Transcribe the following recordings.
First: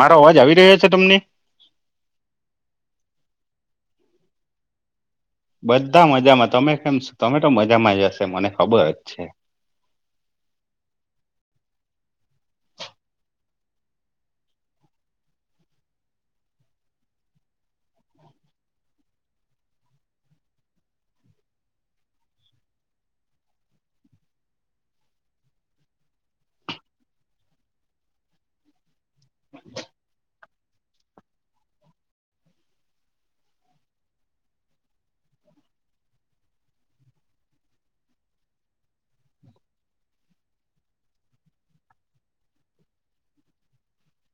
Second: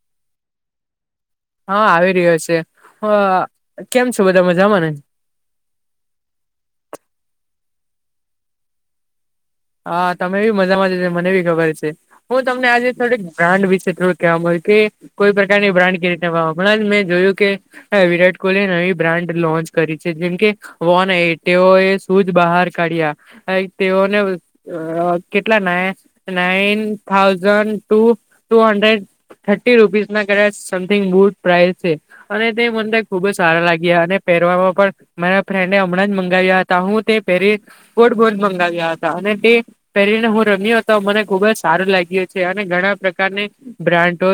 મારો અવાજ આવી રહ્યો છે તમને? હા, આવી રહ્યો છે. હ. કેમ છો? બધા મજામાં. બધા મજામાં. તમે કેમ છો? તમે તો મજામાં જ હશે, મને ખબર જ છે. હા, તમે બી મજામાં જ મને બી ખબર છે. હું તમને આજે થોડીક ગ્રાન્ડ વિશે થડું કેવા મળે કે કોઈ પ્રકારની બ્રાન્ડ કે રીતે હમણાં જ મેં જોયું કે વિરાટ કોહલીએ નવી બ્રાન્ડ લોન્ચ કરી છે, જેમ કે વોન એ તેઓએ શુઝ બહાર કાઢ્યા. તેઓને કેટલા ના nine thousand two two hundred thirty રૂપીસના કદાચ સમથિંગ બૂટ પ્રાઇસ છે. અને તે મને ખુબ જ સારા લાગ્યા અને પહેરવામાં પણ મારા ફ્રેન્ડને હમણાં જ મંગાવ્યા હતા. હું તે પહેરી ગોટ ગોડ મંગાવ્યા હતા અને એ પહેરીને હું રમ્યો હતો. મને ખુબ જ સારું લાગ્યું છે, અને ઘણા પ્રકારને બ્રાન્ડ તો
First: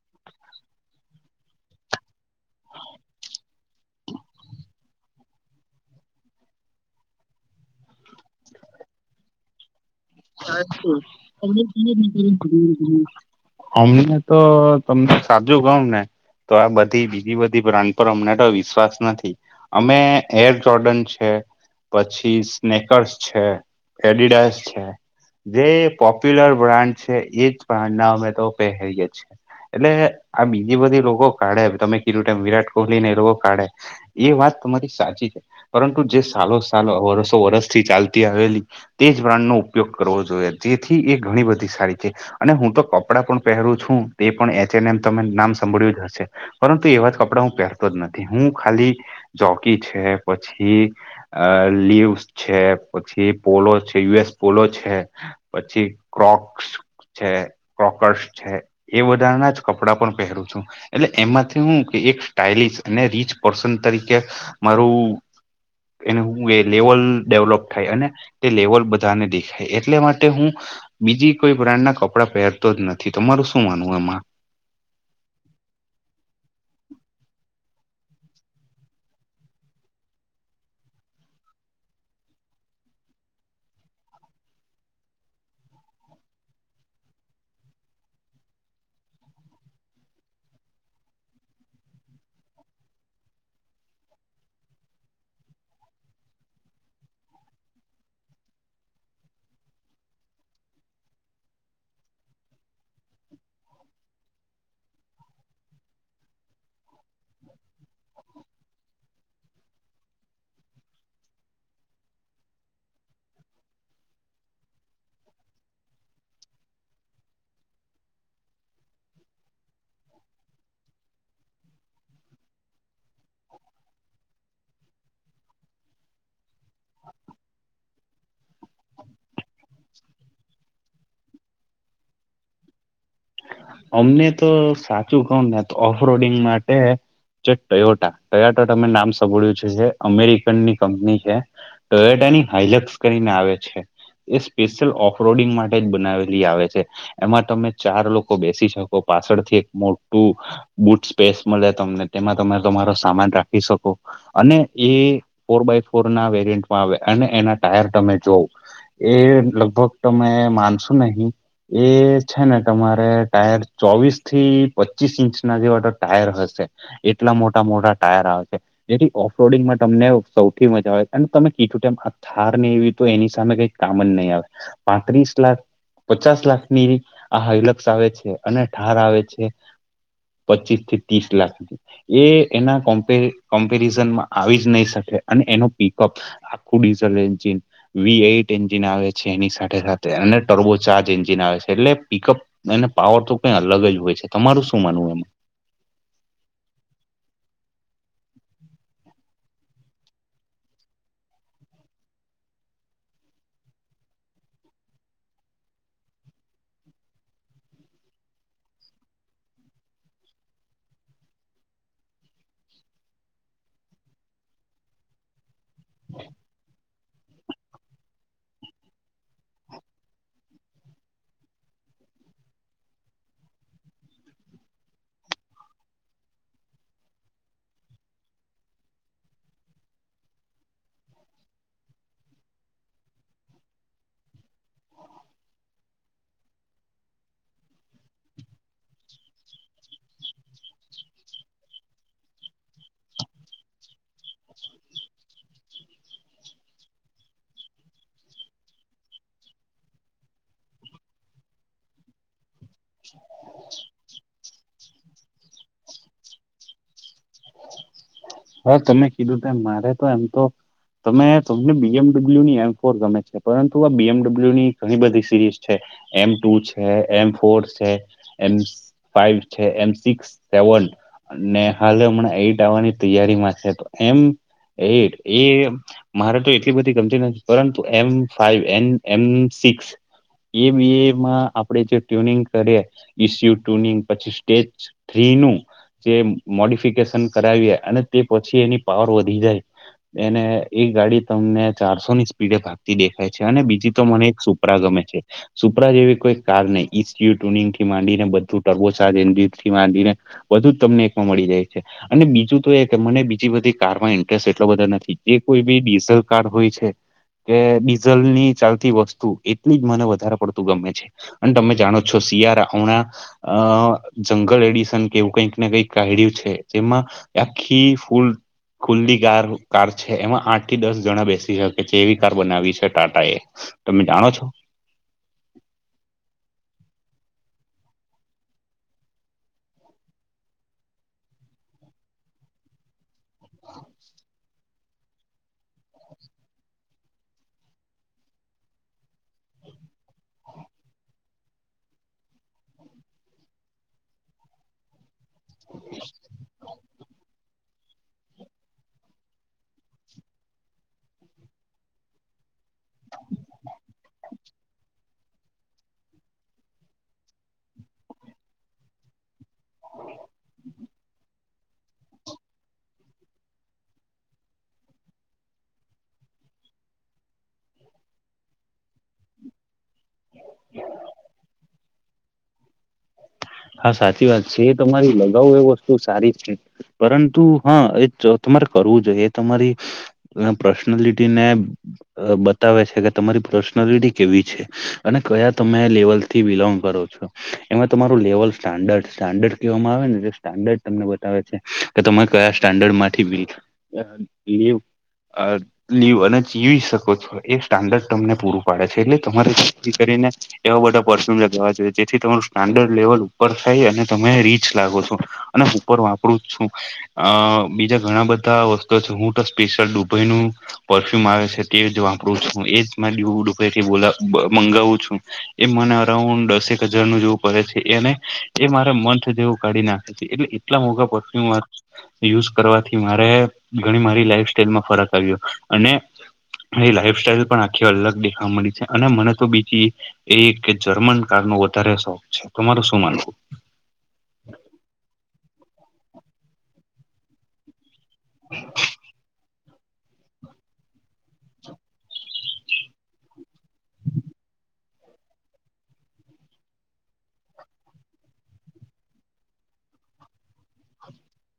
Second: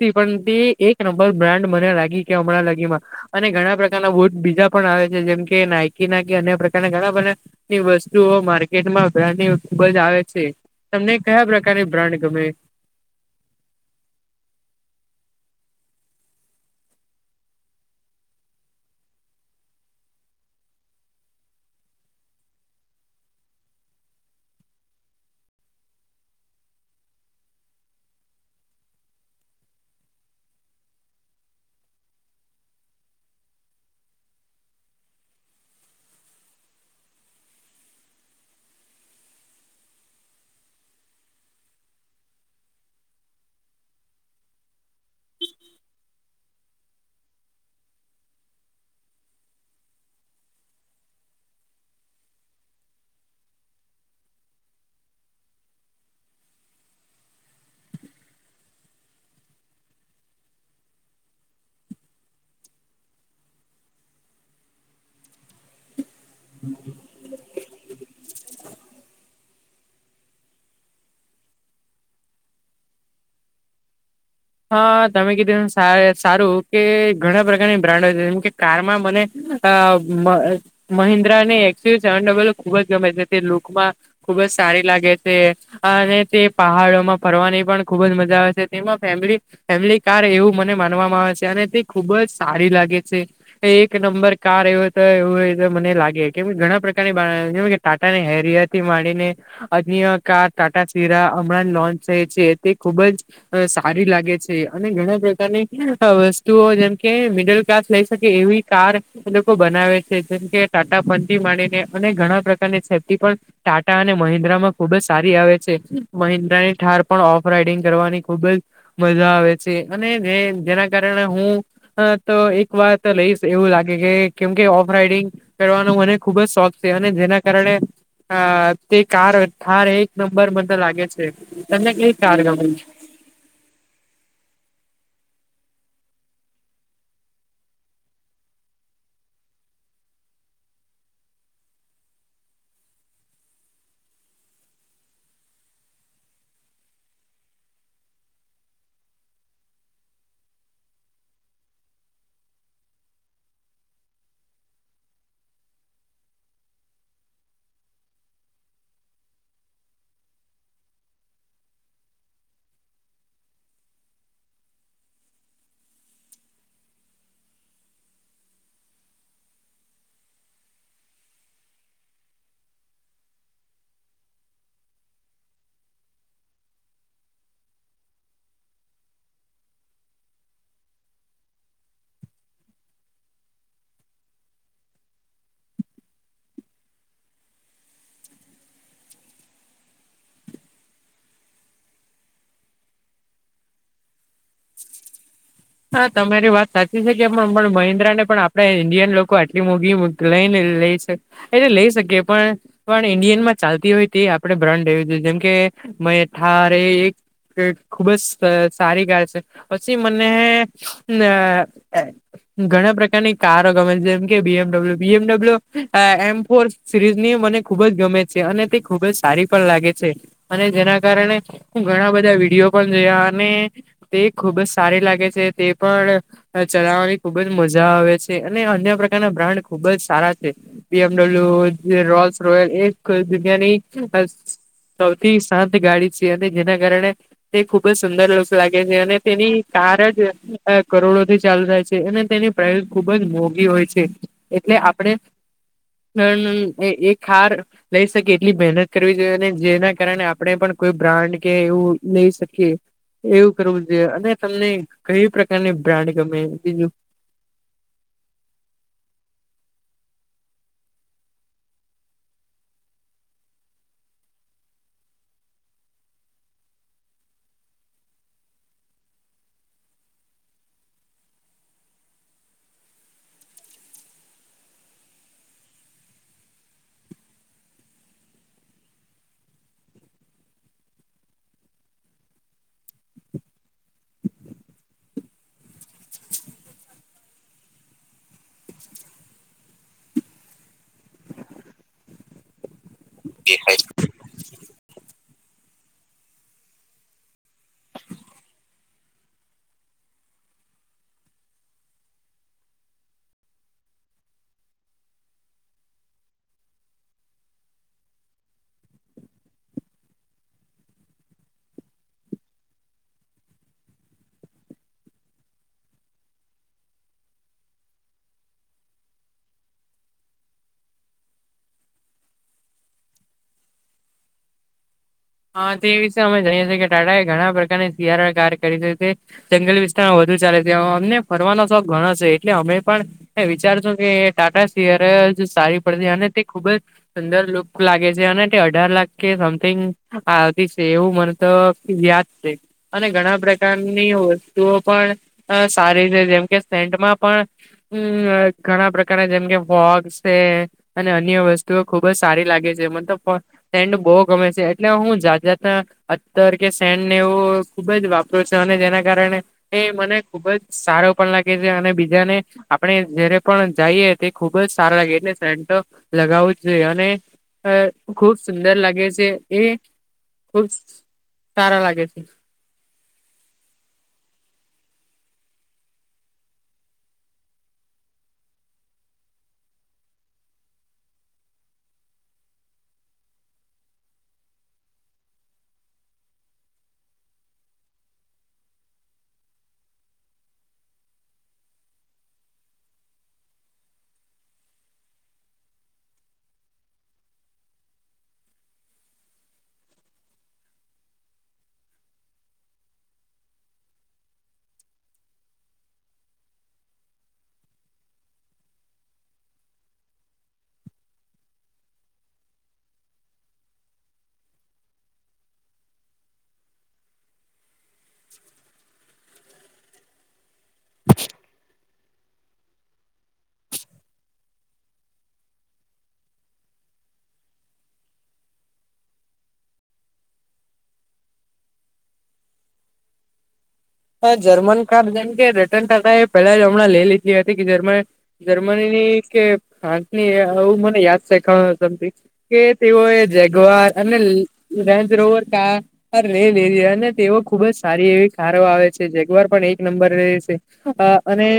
પણ તે એક નંબર બ્રાન્ડ મને લાગી કે હમણાં લગીમાં અને ઘણા પ્રકારના વોટ બીજા પણ આવે છે. જેમ કે નાયકી ના કે અન્ય પ્રકારના ઘણા બધા ની વસ્તુઓ માર્કેટમાં [unintelligible] ખુબ જ આવે છે. તમને કયા પ્રકારની બ્રાન્ડ ગમે [unintelligible] અમને તો તમને સાચુ કવ ને. તો આ બધી બીજી બધી બ્રાડ પર અમને તો વિશ્વાસ નથી. અમે એર જોર્ડન છે. પછી સ્નેકર્સ છે, એડિડાસ છે. જે પોપ્યુલર બ્રાન્ડ છે, એજ બાન્ડ ના અમે તો પહેરીએ છે. એટલે આ બીજી બધી લોકો કાઢે? તમે કીધું વિરાટ કોહલી ને, એ લોકો કાઢે? એ વાત તમારી સાચી છે. પરંતુ, જે સાલો સાલ, વરસો વરસથી ચાલતી આવેલી તેજ બ્રાન્ડનો ઉપયોગ કરવો જોઈએ. જો જેથી એ ઘણી બધી સારી છે. અને હું તો કપડાં પણ પહેરું છું તે પણ એચ એન એમ તમે નામ સાંભળ્યું જ હશે. પરંતુ એવા જ કપડા હું પહેરતો જ નથી. હું ખાલી ચોકી છે પછી અ લીવસ છે. પછી પોલો છે, યુ એસ પોલો છે. પછી ક્રોક્સ છે, ક્રોકર્સ છે. એ બધાના જ કપડાં પણ પહેરું છું. એટલે એમાંથી હું કે, એક સ્ટાઇલસ અને રીચ પર્સન તરીકે મારુ એને હું એ લેવલ ડેવલોપ થાય અને તે લેવલ બધાને દેખાય. એટલે માટે હું બીજી કોઈ બ્રાન્ડના કપડા પહેરતો જ નથી. તમારું શું માનવું આમાં. હા, તમે કીધું સારું કે ઘણા પ્રકારની બ્રાન્ડ જ જેમ કે કારમાં મને મહિન્દ્રાને એકટીવ સેવન ડવલપ ખુબ જ ગમે છે. તે લોકમાં ખુબ જ સારી લાગે છે. અને તે પહાડોમાં ફરવાની પણ ખુબ જ મજા આવે છે. તેમાં ફેમિલી ફેમિલી કાર એવું મને માનવામાં આવે છે. અને તે ખુબ જ સારી લાગે છે. એક નંબર કાર એવ તો એવું મને લાગે. કેમ ઘણા પ્રકારની ટાટાને હેરિયાથી માંડીને અન્ય કાર ટાટા સીરા હમણાં લોન્ચ થાય છે તે ખુબ જ સારી લાગે છે. અને ઘણા પ્રકારની વસ્તુઓ જેમ કે મિડલ ક્લાસ લઈ શકે એવી કાર. એ લોકો બનાવે છે જેમ કે ટાટા ફનથી માંડીને અને ઘણા પ્રકારની છેથી પણ ટાટા અને મહિન્દ્રા માં ખુબ જ સારી આવે છે મહિન્દ્રાની ઠાર પણ ઓફ રાઈડિંગ કરવાની ખુબ જ મજા આવે છે અને જેના કારણે હું. હા તો એક વાત લઈશ એવું લાગે કે કેમ કે ઓફ રાઈડિંગ. કરવાનો મને ખુબ જ શોખ છે અને જેના કારણે. હ તે કાર હાર એક નંબર મ લાગે છે તમને કઈ કાર ગમે. અમને તો સાચું કોણ ને ઓફ રડિંગ માટે. જે ટયોટા ટયોટા તમે નામ સાભોળ્યું છે જે અમેરિકનની કંપની છે. ટયોટાની હાઈલટસ કરીને આવે છે. એ સ્પેશિયલ ઓફ રડિંગ માટે જ બનાવેલી આવે છે એમાં તમે ચાર લોકો. બેસી શકો પાછળથી એક મોટું. બુટ સ્પેસ મળે તમને તેમાં તમે તમારો સામાન રાખી શકો. અને એ ફોર બાય ફોર ના વેરિયન્ટમાં આવે અને એના ટાયર તમે જોવ એ લગભગ તમે માનશો નહી એ છે ને તમારે. ટાયર ચોવીસ થી પચીસ ઇંચ ના જેવાો ટાયર હશે. એટલા મોટા મોટા ટાયર આવે છે. જેથી ઓફરોડિંગમાં તમને સૌથી મજા આવે અને તમે કીમ હાર ને એવી તો એની સામે કઈક કામન નહીં આવે પાંત્રીસ લાખ.. પચાસ લાખ ની આ હલક્ષ આવે છે અને ઠાર આવે છે. પચીસ થી ત્રીસ લાખ સુ એ એના કો્ કોમ્પેરિઝનમાં આવી જ નહી શકે અને એનો પિકઅપ આખુંડીસન્ચીન વી એઈટ એન્જિન આવે છે એની સાથે સાથે અને ટર્ગો ચાર્જ એન્જિન આવે છે. એટલે પિકઅપ એને પાવર તો કઈ અલગ જ હોય છે. તમારું શું માનવું એમાં હા તમારી વાત સાચી છે કે પણ મહિન્દ્રા ને પણ આપડે ઈન્ડિયન લોકો આટલી મોઘી લઈને લઈ શ એટલે લઈ શકીએ પણ. પણ ઇન્ડિયન માં ચાલતી હોય તે આપણે બ્રાન્ડે જો જેમકે મ એ એક ખુબ જ સારી ગળ છે પછી મને. ઘણા પ્રકારની કારો ગમે છે જેમ કે BMW BMW M four series ની મને ખુબ જ ગમે છે અને તે ખુબ જ સારી પણ લાગે છે. અને જેના કારણે હું ઘણા બધા વિડીયો પણ જોયા અને તે ખુબ જ સારી લાગે છે તે પણ. ચલાવવાની ખુબ જ મજા આવે છે અને અન્ય પ્રકારના બ્રાન્ડ ખુબ જ સારા છે. પીએમડબલ્યુ જે રોયલ્સ રોયલ એક જગયાની. સૌથી શાંત ગાડી છે અને જેના કારણે. તે ખુબ જ સુંદર લુક લાગે છે અને તેની કાર જ કરોડો થી ચાલુ થાય છે અને તેની પ્રાઇસ ખુબ જ મોંઘી હોય છે. એટલે આપડે એ હાર. લઈ શકીએ એટલી મહેનત કરવી જોઈએ અને જેના કારણે આપણે પણ કોઈ બ્રાન્ડ કે એવું લઈ શકીએ. એવું કરવું જોઈએ અને તમને કઈ પ્રકારની બ્રાન્ડ ગમે બીજું. હા તમે કીધું ત મારે તો એમ તો. તમે તમને બીએમડબલ્યુની એમ ફોર ગમે છે, પરંતુ આ બીએમડબલ્યુની ઘણી બધી સીરીઝ છે, એમ ટુ છે, એમ ફોર છે, એમ ફાઈવ છે, એમ સિક્સ સેવન, અને હા હમણાં એઈટ આવવાની તૈયારીમાં છે, તો એમ એ એ મારે તો એટલી બધી ગમતી નથી પરંતુ એમ ફાઈવ એ એમ સિક્સ એ બી એમાં આપડે જે ટ્યુનિંગ કરીએ, ઈસ્યુ ટ્યુનિંગ પછી સ્ટેજ થ્રીનું જેમ મોડિફિકેશન કરાવી અને તે પછી એની પાવર વધી જાય એને એ ગાડી તમને ચારસોની સ્પીડે ભાગતી દેખાય છે, અને બીજી તો મને એક પરાગમે છે. સુપરા જેવી કોઈ કાર નથી માંને બધુંરબોથી માંને બધુ જ તમને એકમાં મળી જાય છે, અને બીજું તો એ કે મને બીજી બધી કારમાં ઇન્ટરેસ્ટ એટલો બધો નથી, જે કોઈ બી ડીઝલ કાર હોય છે. કે ડીઝલ ની ચાલતી વસ્તુ એટલી જ મને વધારે પડતું ગમે છે, અને તમે જાણો છો શિયાારા ઉણા અ જંગલ એડિશન કે એવું કઈક ને કઈક કાઢ્યું છે, જેમાં આખી ફૂલ ખુલ્લી કાર કાર છે, એમાં આઠ થી દસ જણા બેસી શકે છે એવી કાર બનાવી છે, ટાટા એ તમે જાણો છો? હા, તે વિશે અમે જઈએ છીએ કે ટાટા એ ઘણા પ્રકારની સીયારા કાર કરી છે. જંગલી વિસ્તારમાં વધુ ચાલે છે, અમને ફરવાનો શોખ ઘણો છે એટલે અમે પણ હ વિચારશો કે ટાટા સિયારા જ સારી પડતી અને તે ખૂબ જ સુંદર લુક લાગે છે, અને તે અઢાર લાખ કે સમથિંગ હા, છે એવું મને તો યાદ છે. અને ઘણા પ્રકારની વસ્તુઓ પણ અ સારી રીતે જેમ કે સેન્ટમાં પણ હમ્મ ઘણા પ્રકારના જેમ કે વોક્ષ છે. અને અન્ય વસ્તુઓ ખુબ જ સારી લાગે છે, મતલબ સેન્ડ બહુ ગમે છે. એટલે હું જાત જાતના અતર કે સેન્ટને એવો ખુબ જ વાપરૂ છે અને જેના કારણે એ મને ખુબ જ સારો પણ લાગે અને બીજાને આપણે જયારે પણ જઈએ તે ખુબ જ સારા લાગે એટલે સેન્ટ લગાવવું જોઈએ અને ખુબ સુંદર લાગે છે. એ ખુબ સારા લાગે છે. હા, સાચી વાત છે એ તમારી લગાવું એ વસ્તુ સારી છે. પરંતુ હા એ તમારે કરવું જોઈએ એ તમારી એ પર્સનાલિટી ને અ બતાવે છે, કે તમારી પર્સનાલિટી કેવી છે અને કયા તમે લેવલથી બિલોંગ કરો છો. એમાં તમારૂ લેવલ સ્ટાન્ડર્ડ સ્ટાન્ડર્ડ કેહવામાં આવે બતાવે તમે કયા સ્ટાન્ડર્ડ [unintelligible] લીવ અને જીવી શકો છો એ સ્ટાન્ડર્ડ તમને પૂરું પાડે છે, એટલે તમારે જેથી કરીને એવા બધા પરફ્યુમ લગાવા જોઈએ, જેથી તમારું સ્ટાન્ડર્ડ લેવલ ઉપર થાય અને તમે રીચ લાગો છો અને ઉપર વાપરું જ છું. અ બીજા ઘણા બધા વસ્તુ છે હું તો સ્પેશિયલ દુબઈનું પરફ્યુમ આવે છે તે જ વાપરું છું એજ દુબઈથી ગુલાબ મંગાવું છું. એ મને અરાઉન્ડ દસેક હજાર નું જેવું પડે છે. એને એ મારે મંથ જેવું કાઢી નાખે છે, એટલે એટલા મોંઘા પરફ્યુમ યુઝ કરવાથી મારે ઘણી મારી લાઈફ સ્ટાઈલમાં ફરક આવ્યો અને એ લાઈફ સ્ટાઈલ પણ આખી અલગ દેખાવા મળી છે અને મને તો બીજી એ એક કે જર્મન કાર નો વધારે શોખ છે તમાર શું માનવું? હ જર્મન કાર જેમ કે રિટન ટાતા એ પહેલા હમણાં લઇ લીધી હતી કે જર્મન જર્મની ની કે ફ્રાન્સની આવું મને યાદ શેખ [inaudible] કે તેઓ એ જેગવાર અને રેન્જરોવર કાર અરે [inaudible] અને તેઓ ખુબ જ સારી એવી કારો આવે. છે જેગવાર પણ એક નંબર રહે છે અ અને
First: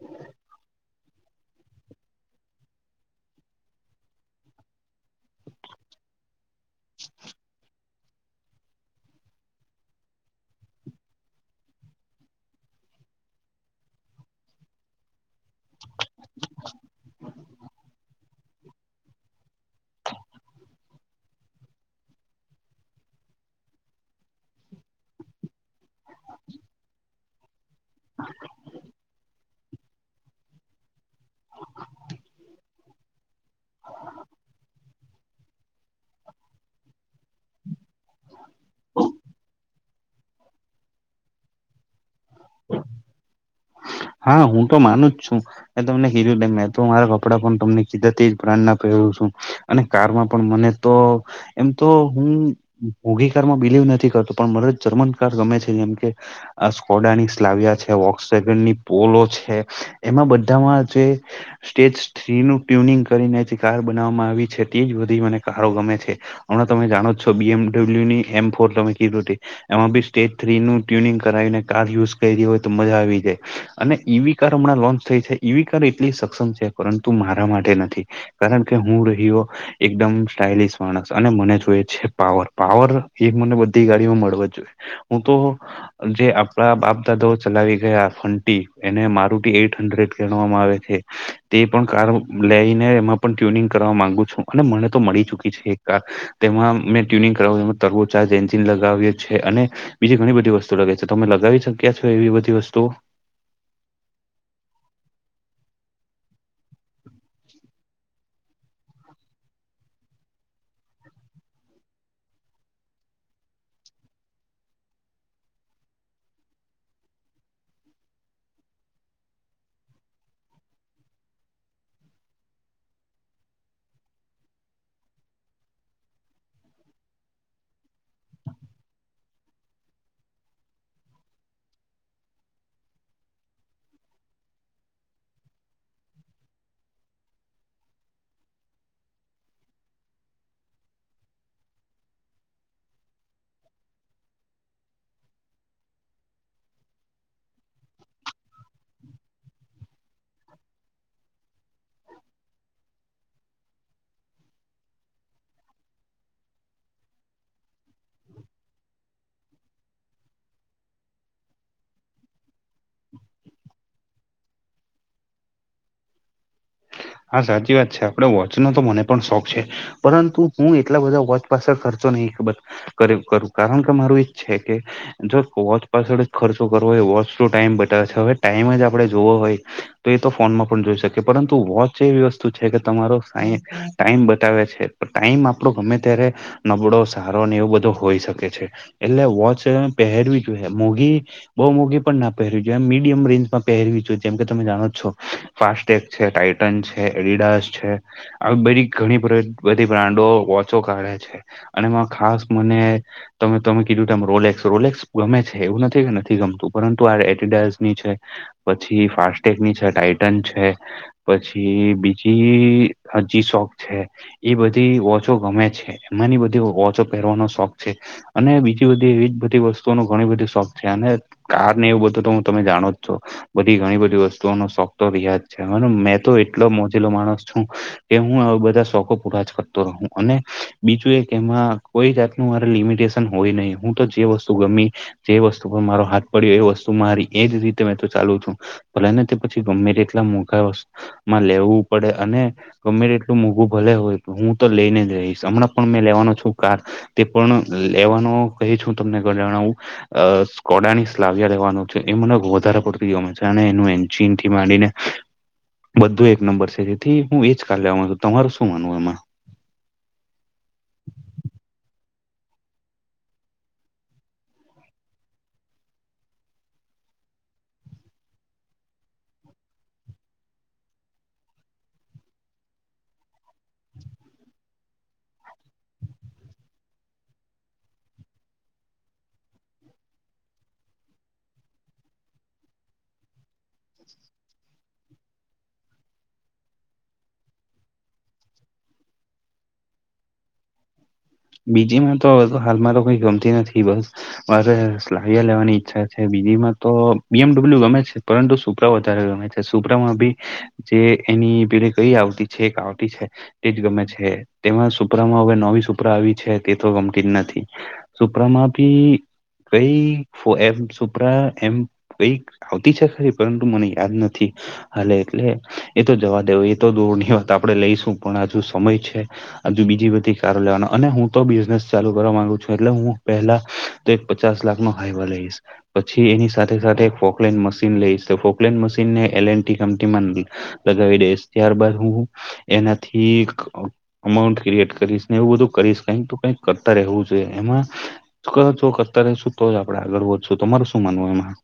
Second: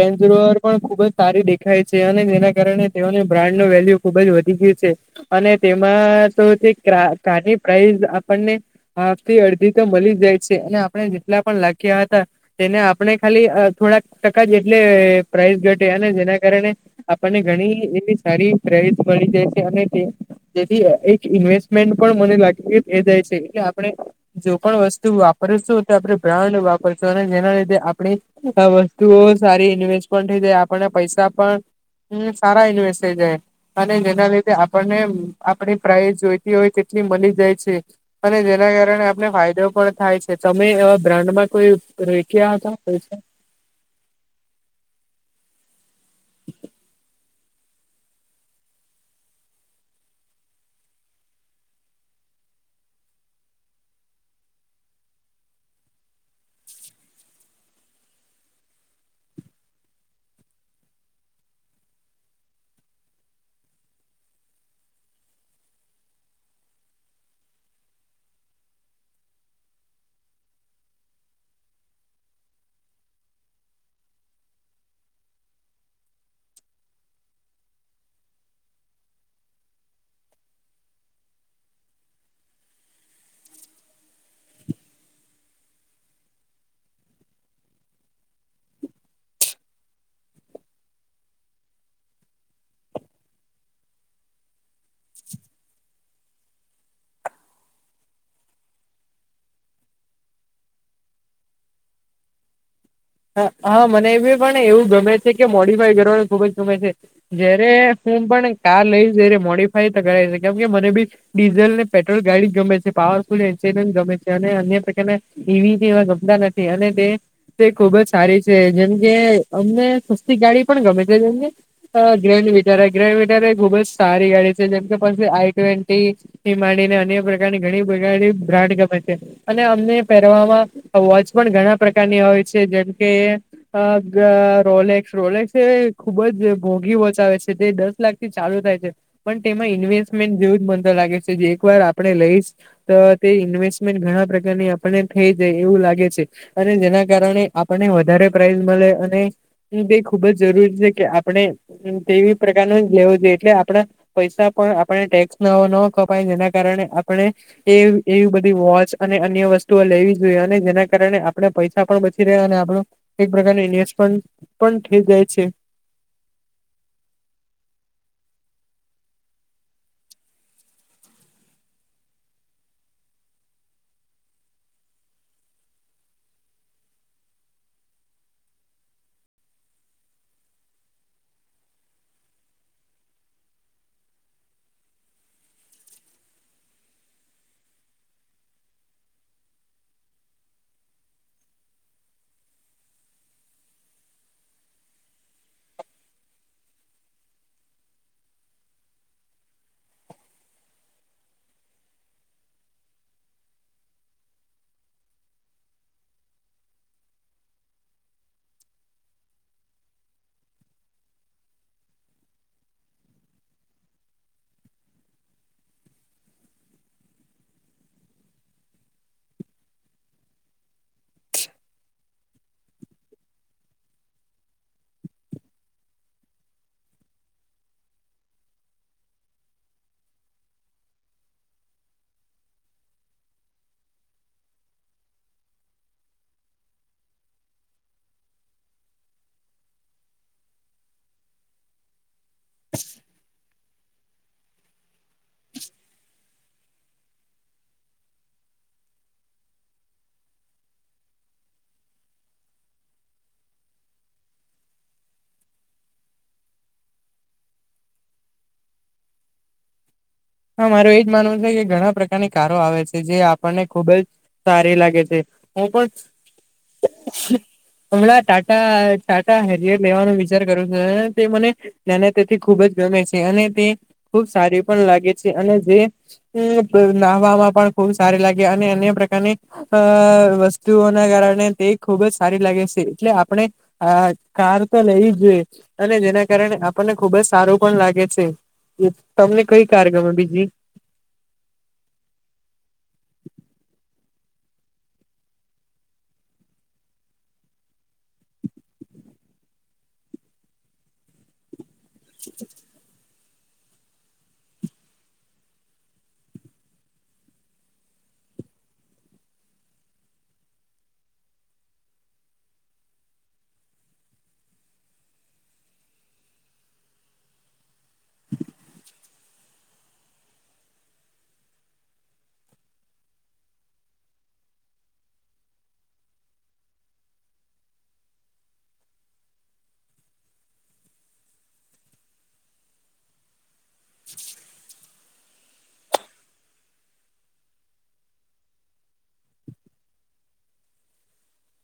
રેન્જરોવર પણ ખુબ જ સારી દેખાય છે. અને જેના કારણે તેઓની બ્રાન્ડનું વેલ્યુ ખુબ જ વધી ગયું છે. અને તેમાં તો તે ક્રા કારની પ્રાઈઝ આપણને હાથી અડધી તો મલી જાય છે અને આપણે જેટલા પણ લાખ્યા હતા. તેને આપણે ખાલી અ થોડાક ટકા જ એટલે પ્રાઇસ ઘટે અને જેના કારણે આપણને ઘણી એવી સારી પ્રેરિત મળી જાય છે અને તે જેથી એ ઇન્વેસ્ટમેન્ટ પણ મને લાગે એ એ જાય છે કેમ કે આપણે જો પણ વસ્તુ વાપર સુ તે આપણે બ્રાન્ડ વાપરશું અને જેના લીધે આપણી આવ તો સારી ઇન્વેસ્ટ પણ થઇ જાય આપણે પૈસા પણ સારા ઇન્વેસ્ટ થઈ જાય. અને જેના લીધે આપણને આપણી પ્રાઈઝ જોઈતી હોય તેટલી મલી જાય છે. અને જેના કારણે આપને ફાયદો પણ થાય છે તમે અ બ્રાન્ડમાં કયું રોય ક્યા હતા પૈસા? હા હું તો માનું જ છું. મેં તમને કીધું તેમ મેં તો મારા કપડાં પણ તમને કીધા તે જ બ્રાન્ડના પહેરું છું. અને કારમાં પણ મને તો એમ તો હું ભોગી કારમાં બિલીવ નથી કરતો પણ મને જર્મન કાર ગમે છે જેમ કે આ સ્કોડાની સાલ્વયા છે ઓક્સેકન્ડની પોલો છે એમાં બધામાં જે સ્ટેજ થ્રી નું ટ્યુનિંગ કરીને જે કાર બનાવવામાં આવી છે તે જ બધી મને કારો ગમે છે. હમણાં તમે જાણો જ છો બીએમડબલ્યુની એમ ફોર તમે કીધું તે એમાં બી સ્ટેજ થ્રી નું ટ્યુનિંગ કરાવીને કાર યુઝ કરયી હોય તો મજા આવી જાય. અને ઈવી કાર હમણાં લોન્ચ થઈ છે ઈવી કાર એટલી સક્ષમ છે પરંતુ મારા માટે નથી. કારણ કે હું રહીયો. એકદમ સ્ટાઇલિશ માણસ અને મને જોયે છે પાવર પાવર એ મને બધી ગાડીમાં મળવા જ જોઈએ. હું તો જે આપણા બાપ દાદાઓ ચલાવી ગયા ફંટી એને મારુટી એઈટ હન્ડ્રેડ કેહવામાં આવે છે. તે પણ કાર લઈને એમાં પણ ટ્યુનિંગ કરવા માંગુ છું અને મને તો મળી ચુકી છે. કાર તેમાં મેં ટ્યુનિંગ કરવામાં તરવો ચાર્જ એન્જિન લગાવ્યો છે અને બીજી ઘણી બધી વસ્તુ લગાવી છે તમે લગાવી શક્યા છો એવી બધી વસ્તુઓ? હા હા મને એ પણ એવું ગમે છે કે મોડિફાય કરવાનું ખુબ જ ગમે છે. જયારે હું પણ કાર લઈશ જ્યારે મોડીફાય તો કરાવીશ છે કેમ કે મને બી ડીઝલ ને પેટ્રોલ ગાડી ગમે છે પાવરફુલ એન્સેટન ગમે છે અને અન્ય પ્રકારના ઈવી કે એવા ગમતા નથી અને તે ખૂબ જ સારી છે જેમ કે અમને સસ્તી ગાડી પણ ગમે છે જેમ કે અ ગ્રેન્ડ વિટર એ ગ્રેન્ડ વિટર એ ખુબ જ સારી ગાડી છે જેમ કે પસે આઈ ટ્વેન્ટી. એ માંડીને અન્ય પ્રકારની ઘણી બ ગાડી બ્રાન્ડ ગમે છે. અને અમને પેરવામાં વોચ પણ ઘણા પ્રકારની હોય છે જેમ કે અ ગ રોલેક્સ રોલેક્સ એ ખૂબ જ મોઘી વોચ આવે છે તે દસ લાખ થી ચાલુ થાય છે પણ તેમાં ઇન્વેસ્ટમેન્ટ જેવું જ મન તો લાગે છે જે એક વાર આપણે લઈશ. તો તે ઇન્વેસ્ટમેન્ટ ઘણા પ્રકારની આપણને થઈ જાય એવું લાગે છે અને જેના કારણે આપણને વધારે પ્રાઇઝ મલે અને એ તે ખૂબ જ જરૂરી છે કે આપણે તેવી પ્રકારનું જ લેવું જોઈએ એટલે આપડા પૈસા પણ આપણે ટેક્સ ન ન કપાય જેના કારણે આપણે. એ એવી બધી વોચ અને અન્ય વસ્તુઓ લેવી જોઈએ અને જેના કારણે આપણે પૈસ આપણો બચી રે અને આપણો એક પ્રકારનો ઇન્વેસ્ટ પન પન થઈ જાય છે. હા સાચી વાત છે આપડે વોચનો તો મને પણ શોખ છે. પરંતુ હું એટલા બધા વોચ પાસળ ખર્ચો નહી ખબર. કર કરું કારણ કે મારું એ જ છે કે. જો વોચ પાછળ જ ખર્ચો કરવો હોય વોચ ટાઈમ બતાવે છે હવે ટાઈમ જ આપડણે જોવો હોય. તો એ તો ફોનમાં પણ જોઈ શકે પરંતુ વોચ એવી વસ્તુ છે કે તમારો સા ટાઈમ બતાવે છે, ટાઈમ આપણો ગમે ત્યારે નબળો સારો ને એવું બધો હોઈ શકે છે, એટલે વોચ પહેરવી જોઈએ મોઘી બહુ મોઘી પણ ના પહેરવી જોઈએ એમ મીડિયમ રેન્જમાં પહેરવી જેમ કે તમે જાણો છો ફાસ્ટટેગ છે ટાઈટ ટન છે, એડિડાસ છે, આ બધી ઘણી બધી બ્રાન્ડો વોચો કાઢે છે. અને એમાં ખાસ મને તમે તમે કીધું તમ રોલેક્સ રોલેક્સ ગમે છે, એવું નથી કે નથી ગમતું પરંતુ આ એડિડાસની છે પછી ફાસ્ટટેગની છે, ટાઈટન છે, પછી બીજી હજી શોખ છે. એ બધી વોચો ગમે છે, એમાંની બધી વોચો પહેરવાનો શોખ છે અને બીજી બધી એવી જ બધી વસ્તુઓ ન ઘણી બધી શોખ છે, અને કાર ને એવું બધું તો હું તમે જાણો જ છો બધી ઘણી બધી વસ્તુઓનો શોખ તો રિયા જ છે, હ મે તો એટલો મોજેલો માણસ છું. કે હું બધા શોકો પૂરા જ કરતો રહું અને બીજું એક એમાં કોઈ જાતનું મારે લિમિટેશન હોય નહીં હું તો જે વસ્તુ ગમી જે વસ્તુ પર મારો હાથ પડ્યો એ વસ્તુ મારી એજ રીતે મેં તો ચાલુ છું. ભલેને તે પછી ગમે તેટલા મોઘામાં લેવું પડે અને ગમે તેટલા મોંઘું ભલે હોય હું તો લઈને જ રહીશ હમં પણ મેં લેવાનો છું કાર તે પણ લેવાનો કહી છું, તમને ઘડાણાવું અ સ્કોડાની સલાવ્યા લેવાનું છે, એ મને વધારે પડતું ગમે છે, અને એનું એન્જિન થી માંડીને બધું એક નંબર છે, જેથી હું એ જ કારલેેવા છું, તમારું શું માનવું એમાં? હા મારું એજ માનવું છે કે ઘણા પ્રકારની કારો આવે છે જે આપણને ખુબ જ સારી લાગે છે હું પણ હમણાં ટાટા ટાટા હેરિયર લેવાનો વિચાર કરું છું તે મને અને તેથી ખૂબ જ ગમે છે, અને તે ખુબ સારી પણ લાગે છે, અને જે એ નાહવામાં પણ ખુબ સારી લાગે અને અન્ય પ્રકારની અ વસ્તુઓના કારણે તે ખુબ જ સારી લાગે છે, એટલે આપણે હા કાર તો લઈ જોઈએ અને જેના કારણે આપણને ખુબ જ સારું પણ લાગે છે. એ તમને કઈ કાર ગમે બીજી? બીજી માં તો હાલમાં તો કઈ ગમતી નથી બસ મારે સ્લાવિયા લેવાની ઈચ્છા છે બીજી માં તો બી એમડબલ્યુ ગમે છે. પરંતુ સુપરા વધારે ગમે છે, સુપરામાં બી જે એની પેરે કઈ આવતી છે, એક આવતી છે, તેજ ગમે છે, તેમાં સુપ્રામાં હવે નવી સુ પરા આવી છે, તે તો ગમતી જ નથી સુપરામાં ભી કઈ એમ સુપરા એમ કઈ આવતી છે, ખરી પરંતુ મને યાદ નથી હાલે એટલે એતો જવા દેવ એતો દોર ની વાત આપડે લઈશું પણ હજુ સમય છે. હજુ બીજી બધી કારો લેવાનો અને હું તો બિઝનેસ ચાલુ કરવા ગુ છું, એટલે હું પહેલા તો એક પચાસ લાખ નો હાઈવા લઈશ પછી એની સાથે સાથે ફોકલેન મશીન લઈસ ફોકલેન મશીનને એલ એન ટી કંપનીમાં લગાવી દઈશ ત્યારબદ હું એનાથી અમાઉન્ટ ક્રિએટ કરીશ ને એવું બધું કરીશ કઈક તો કઈક કરતા રહેવું છે, એમાં [unintelligible] કરતા રહેશું તો આપણે આગળ વધશું તમાર શું માનવું એમાં?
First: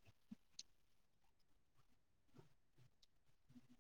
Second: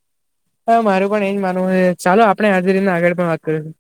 હા મારું પણ એ જ માનવું ચાલો આપણે હાજરીને આગળ પણ વાત કરીશું.